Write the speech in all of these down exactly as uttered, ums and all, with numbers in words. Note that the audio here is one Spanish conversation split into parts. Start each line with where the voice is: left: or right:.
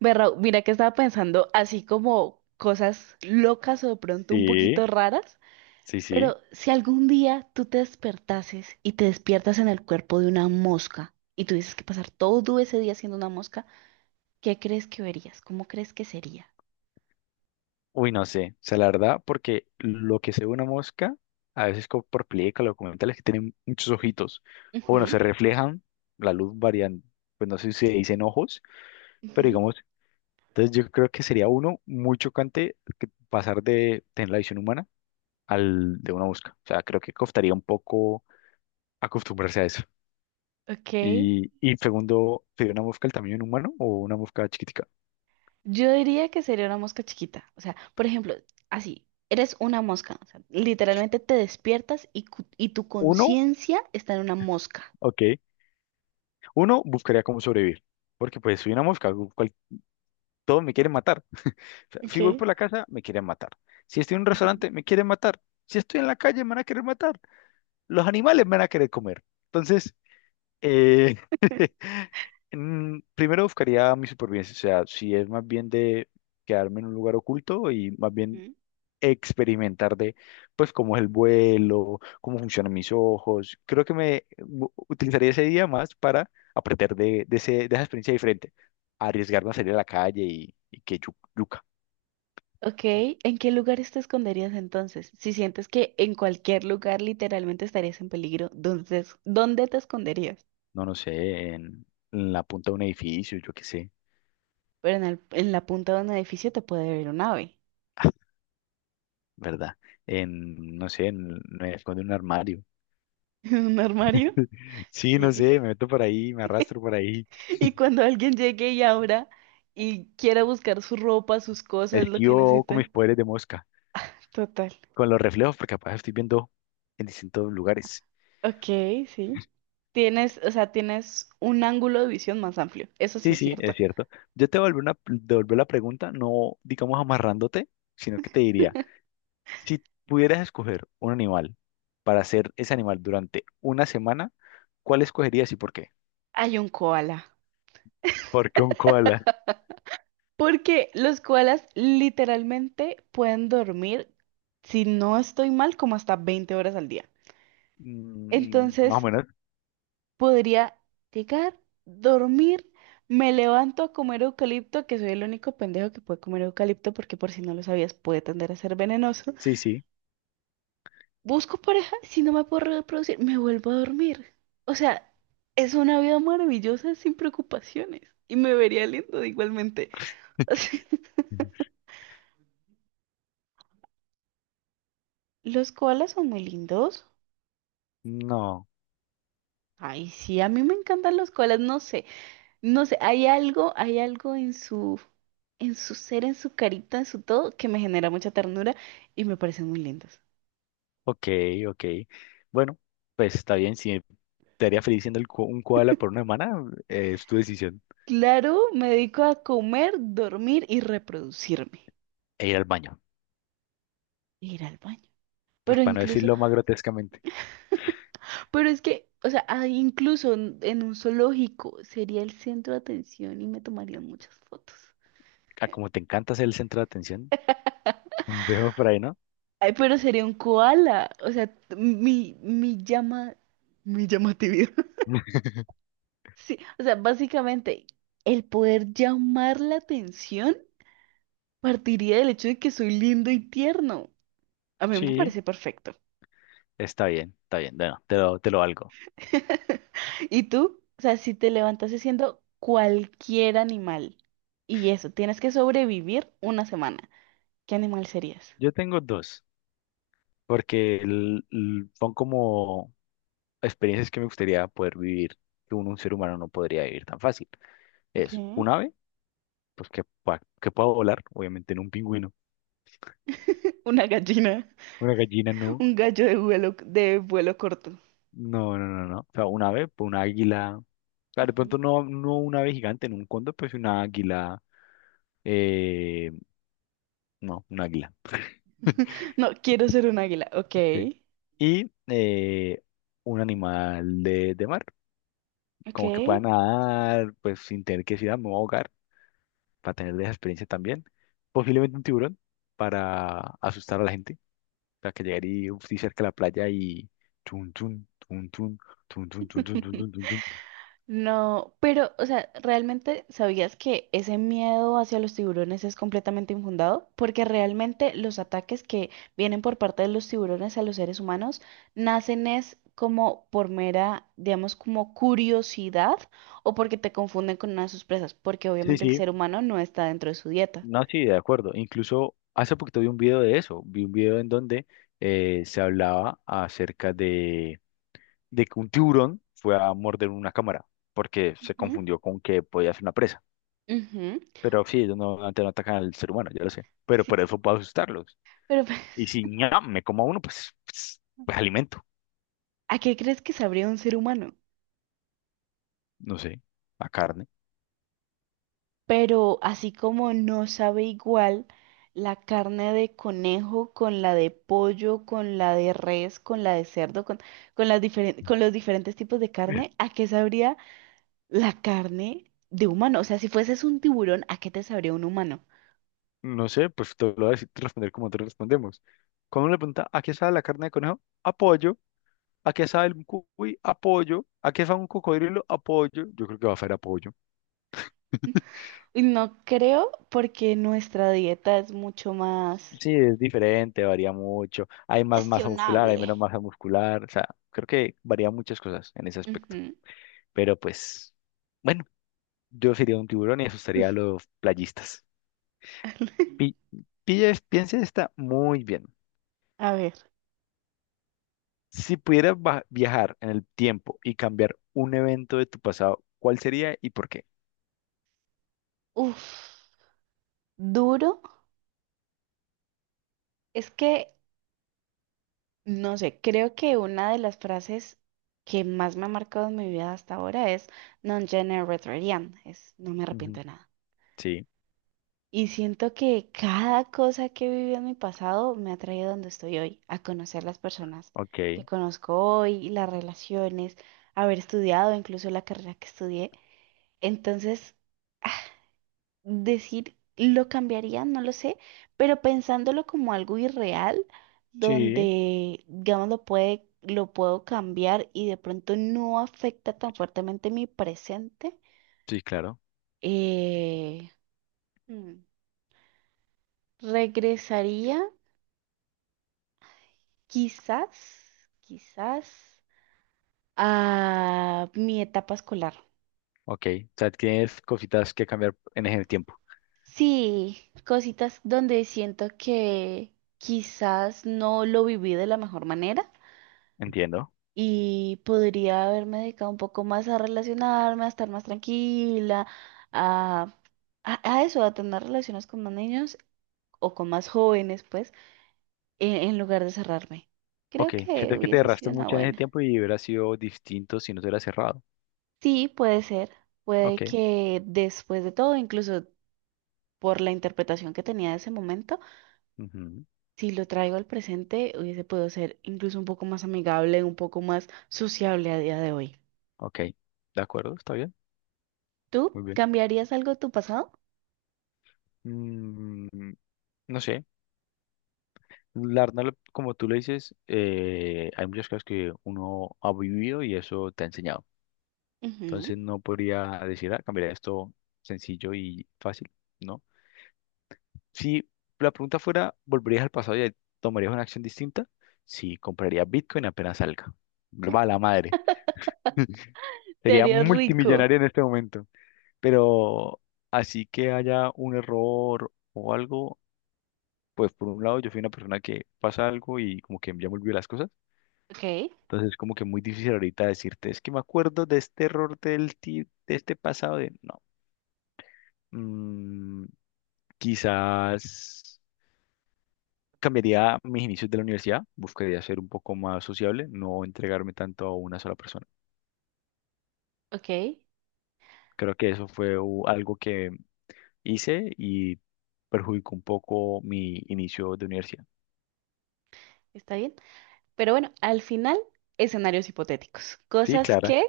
right: Ve, Raúl, mira que estaba pensando así como cosas locas o de pronto un
left: Sí,
right: poquito raras,
left: sí,
right: pero
left: sí.
right: si algún día tú te despertases y te despiertas en el cuerpo de una mosca y tuvieses que pasar todo ese día siendo una mosca, ¿qué crees que verías? ¿Cómo crees que sería?
left: Uy, no sé. O sea, la verdad, porque lo que se ve una mosca, a veces como por películas, o documentales que tienen muchos ojitos, o bueno, se
right: Ujú,
left: reflejan, la luz variando. Pues no sé si se dicen ojos, pero
right: ujú.
left: digamos, entonces yo creo que sería uno muy chocante que pasar de tener la visión humana al de una mosca. O sea, creo que costaría un poco acostumbrarse a eso.
right: Ok.
left: Y, y segundo, ¿sería una mosca del tamaño de un humano o una mosca chiquitica?
right: Yo diría que sería una mosca chiquita. O sea, por ejemplo, así, eres una mosca. O sea, literalmente te despiertas y, cu- y tu
left: Uno,
right: conciencia está en una mosca.
left: ok. Uno, buscaría cómo sobrevivir, porque pues soy una mosca, gu- cual- todos me quieren matar. O sea, si voy
right: Okay.
left: por la casa, me quieren matar. Si estoy en un restaurante, me quieren matar. Si estoy en la calle, me van a querer matar. Los animales me van a querer comer. Entonces, eh, mm, primero buscaría mi supervivencia, o sea, si es más bien de quedarme en un lugar oculto y más bien
right: Ujú.
left: experimentar de, pues, cómo es el vuelo, cómo funcionan mis ojos. Creo que me u- utilizaría ese día más para aprender de, de, ese, de esa experiencia diferente, arriesgarme a salir a la calle y, y que yu- yuca,
right: Ok, ¿en qué lugares te esconderías entonces? Si sientes que en cualquier lugar literalmente estarías en peligro, entonces, ¿dónde te esconderías?
left: no, no sé, en, en la punta de un edificio, yo qué sé.
right: Pero en, el- en la punta de un edificio te puede ver un ave.
left: Ah, ¿verdad? En, no sé, en, me escondo en un armario.
right: Un armario.
left: Sí, no sé,
right: Y,
left: me meto por ahí, me arrastro por ahí,
right: y cuando alguien llegue y abra y quiera buscar su ropa, sus cosas, lo que
left: esquivo con
right: necesite.
left: mis poderes de mosca,
right: Total.
left: con los reflejos, porque capaz estoy viendo en distintos lugares.
right: Ok, sí. Tienes, o sea, tienes un ángulo de visión más amplio. Eso sí
left: Sí,
right: es
left: sí,
right: cierto.
left: es cierto. Yo te vuelvo una, devuelvo la pregunta, no digamos amarrándote, sino que te diría, si pudieras escoger un animal para ser ese animal durante una semana, ¿cuál escogerías y por qué?
right: Hay un koala.
left: ¿Por qué un koala?
right: Porque los koalas literalmente pueden dormir, si no estoy mal, como hasta veinte horas al día.
left: Mm, más o
right: Entonces,
left: menos.
right: podría llegar, dormir, me levanto a comer eucalipto, que soy el único pendejo que puede comer eucalipto, porque por si no lo sabías, puede tender a ser venenoso.
left: Sí, sí.
right: Busco pareja, si no me puedo reproducir, me vuelvo a dormir. O sea, es una vida maravillosa sin preocupaciones. Y me vería lindo igualmente. O sea, los koalas son muy lindos.
left: No.
right: Ay, sí, a mí me encantan los koalas, no sé, no sé, hay algo, hay algo en su, en su ser, en su carita, en su todo, que me genera mucha ternura y me parecen muy lindos.
left: Ok, ok. Bueno, pues está bien. Si te haría feliz siendo el ko- un koala por una semana, eh, es tu decisión.
right: Claro, me dedico a comer, dormir y reproducirme,
left: E ir al baño.
right: e ir al baño.
left: Pues
right: Pero
left: para no
right: incluso,
left: decirlo más grotescamente.
right: pero es que, o sea, ah, incluso en, en un zoológico sería el centro de atención y me tomarían muchas fotos.
left: Ah, como te encanta ser el centro de atención, veo por ahí, ¿no?
right: Ay, pero sería un koala, o sea, mi, mi llama, mi llamatividad. Sí, o sea, básicamente el poder llamar la atención partiría del hecho de que soy lindo y tierno. A mí me
left: Sí,
right: parece perfecto.
left: está bien, está bien. Bueno, te lo, te lo valgo.
right: ¿Y tú? O sea, si te levantas siendo cualquier animal y eso, tienes que sobrevivir una semana, ¿qué animal serías?
left: Yo tengo dos, porque el- el- son como experiencias que me gustaría poder vivir, que un, un ser humano no podría vivir tan fácil. Es
right: Okay.
left: un ave, pues que, pueda- que pueda volar, obviamente en un pingüino.
right: Una gallina,
left: Una gallina no.
right: un gallo de vuelo, de vuelo corto.
left: No, no, no, no. O sea, un ave, pues un águila. Claro, de pronto
right: Ujú.
left: no, no un ave gigante en un cóndor, pues una águila. Eh, no, un águila.
right: No, quiero ser un águila. Ok,
left: Sí. Y eh, un animal de, de mar,
right: ok.
left: como que pueda nadar, pues sin tener que decir, "Ah, me voy a ahogar", para tener esa experiencia también. Posiblemente un tiburón para asustar a la gente, para que llegar y uf, sí, cerca a la playa y tun, tun, tun, tun, tun, tun, tun, tun, tun, tun, tun, tun.
right: No, pero, o sea, ¿realmente sabías que ese miedo hacia los tiburones es completamente infundado? Porque realmente los ataques que vienen por parte de los tiburones a los seres humanos nacen es como por mera, digamos, como curiosidad o porque te confunden con una de sus presas, porque
left: Sí,
right: obviamente el
left: sí,
right: ser humano no está dentro de su dieta.
left: no, sí, de acuerdo. Incluso hace poquito vi un video de eso, vi un video en donde eh, se hablaba acerca de, de que un tiburón fue a morder una cámara porque se
right: Ujú.
left: confundió con que podía ser una presa.
right: Ujú.
left: Pero sí, ellos no, antes no atacan al ser humano, yo lo sé. Pero
right: Sí,
left: por eso puedo asustarlos.
right: pero
left: Y si ñam, me como a uno, pues, pues, pues alimento.
right: ¿a qué crees que sabría un ser humano?
left: No sé, la carne.
right: Pero así como no sabe igual la carne de conejo con la de pollo, con la de res, con la de cerdo, con, con las diferen- con los diferentes tipos de carne, ¿a qué sabría la carne de humano? O sea, si fueses un tiburón, ¿a qué te sabría un humano?
left: No sé, pues te lo voy a decir, responder como te respondemos. Cuando uno le pregunta, ¿a qué sabe la carne de conejo? Apoyo. ¿A qué sabe el cuy? Apoyo. ¿A qué sabe un cocodrilo? Apoyo. Yo creo que va a ser apoyo.
right: Y no creo porque nuestra dieta es mucho más
left: Sí, es diferente, varía mucho. Hay más masa muscular, hay
right: cuestionable.
left: menos masa muscular. O sea, creo que varía muchas cosas en ese aspecto.
right: Ujú.
left: Pero pues... Bueno, yo sería un tiburón y asustaría a los playistas. Pi- pilla es- piensa esta muy bien.
right: A ver,
left: Si pudieras va- viajar en el tiempo y cambiar un evento de tu pasado, ¿cuál sería y por qué?
right: uff, duro. Es que no sé, creo que una de las frases que más me ha marcado en mi vida hasta ahora es non gene retrarian, es no me arrepiento
left: Ujú.
right: de nada.
left: Sí,
right: Y siento que cada cosa que he vivido en mi pasado me ha traído a donde estoy hoy, a conocer las personas que
left: ok.
right: conozco hoy, las relaciones, haber estudiado incluso la carrera que estudié. Entonces, decir lo cambiaría, no lo sé, pero pensándolo como algo irreal,
left: Sí,
right: donde, digamos, lo puede, lo puedo cambiar y de pronto no afecta tan fuertemente mi presente,
left: sí, claro.
right: eh, hmm, regresaría quizás, quizás a mi etapa escolar.
left: Ok. O sea, tienes cositas que cambiar en ese tiempo.
right: Sí, cositas donde siento que quizás no lo viví de la mejor manera
left: Entiendo.
right: y podría haberme dedicado un poco más a relacionarme, a estar más tranquila, a, a, a eso, a tener relaciones con más niños o con más jóvenes, pues, en, en lugar de cerrarme.
left: Ok.
right: Creo que
left: Siento que te
right: hubiese
left: erraste
right: sido una
left: mucho en ese
right: buena.
left: tiempo y hubiera sido distinto si no te hubieras cerrado.
right: Sí, puede ser. Puede
left: Ok,
right: que después de todo, incluso por la interpretación que tenía de ese momento,
left: ujú,
right: si lo traigo al presente, hubiese podido ser incluso un poco más amigable, un poco más sociable a día de hoy.
left: ok. De acuerdo, está bien.
right: ¿Tú
left: Muy bien.
right: cambiarías algo de tu pasado?
left: Mm, no sé. La verdad, lo- como tú le dices, eh, hay muchas cosas que uno ha vivido y eso te ha enseñado.
right: Ujú.
left: Entonces no podría decir, ah, cambiaría esto sencillo y fácil, ¿no? Si la pregunta fuera, ¿volverías al pasado y tomarías una acción distinta? Sí, compraría Bitcoin apenas salga. Va la madre.
right: Te
left: Sería
right: harías rico.
left: multimillonario en este momento. Pero así que haya un error o algo, pues por un lado yo fui una persona que pasa algo y como que ya me olvidó las cosas.
right: Ok,
left: Entonces es como que muy difícil ahorita decirte, es que me acuerdo de este error del ti- de este pasado de no. Mm, quizás cambiaría mis inicios de la universidad, buscaría ser un poco más sociable, no entregarme tanto a una sola persona.
right: ok,
left: Creo que eso fue u- algo que hice y perjudicó un poco mi inicio de universidad.
right: está bien. Pero bueno, al final, escenarios hipotéticos,
left: Sí,
right: cosas
left: Clara,
right: que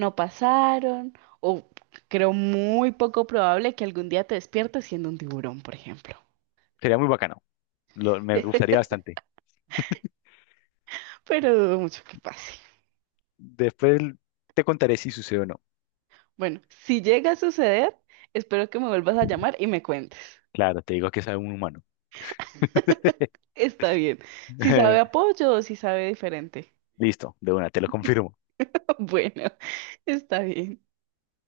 right: no pasaron o creo muy poco probable que algún día te despiertes siendo un tiburón, por ejemplo.
left: sería muy bacano. Lo- me gustaría bastante.
right: Pero dudo mucho que pase.
left: Después te contaré si sucede o no.
right: Bueno, si llega a suceder, espero que me vuelvas a llamar y me cuentes.
left: Claro, te digo que es un humano.
right: Está bien. Si sabe apoyo o si sabe diferente.
left: Listo, de una, te lo confirmo.
right: Bueno, está bien.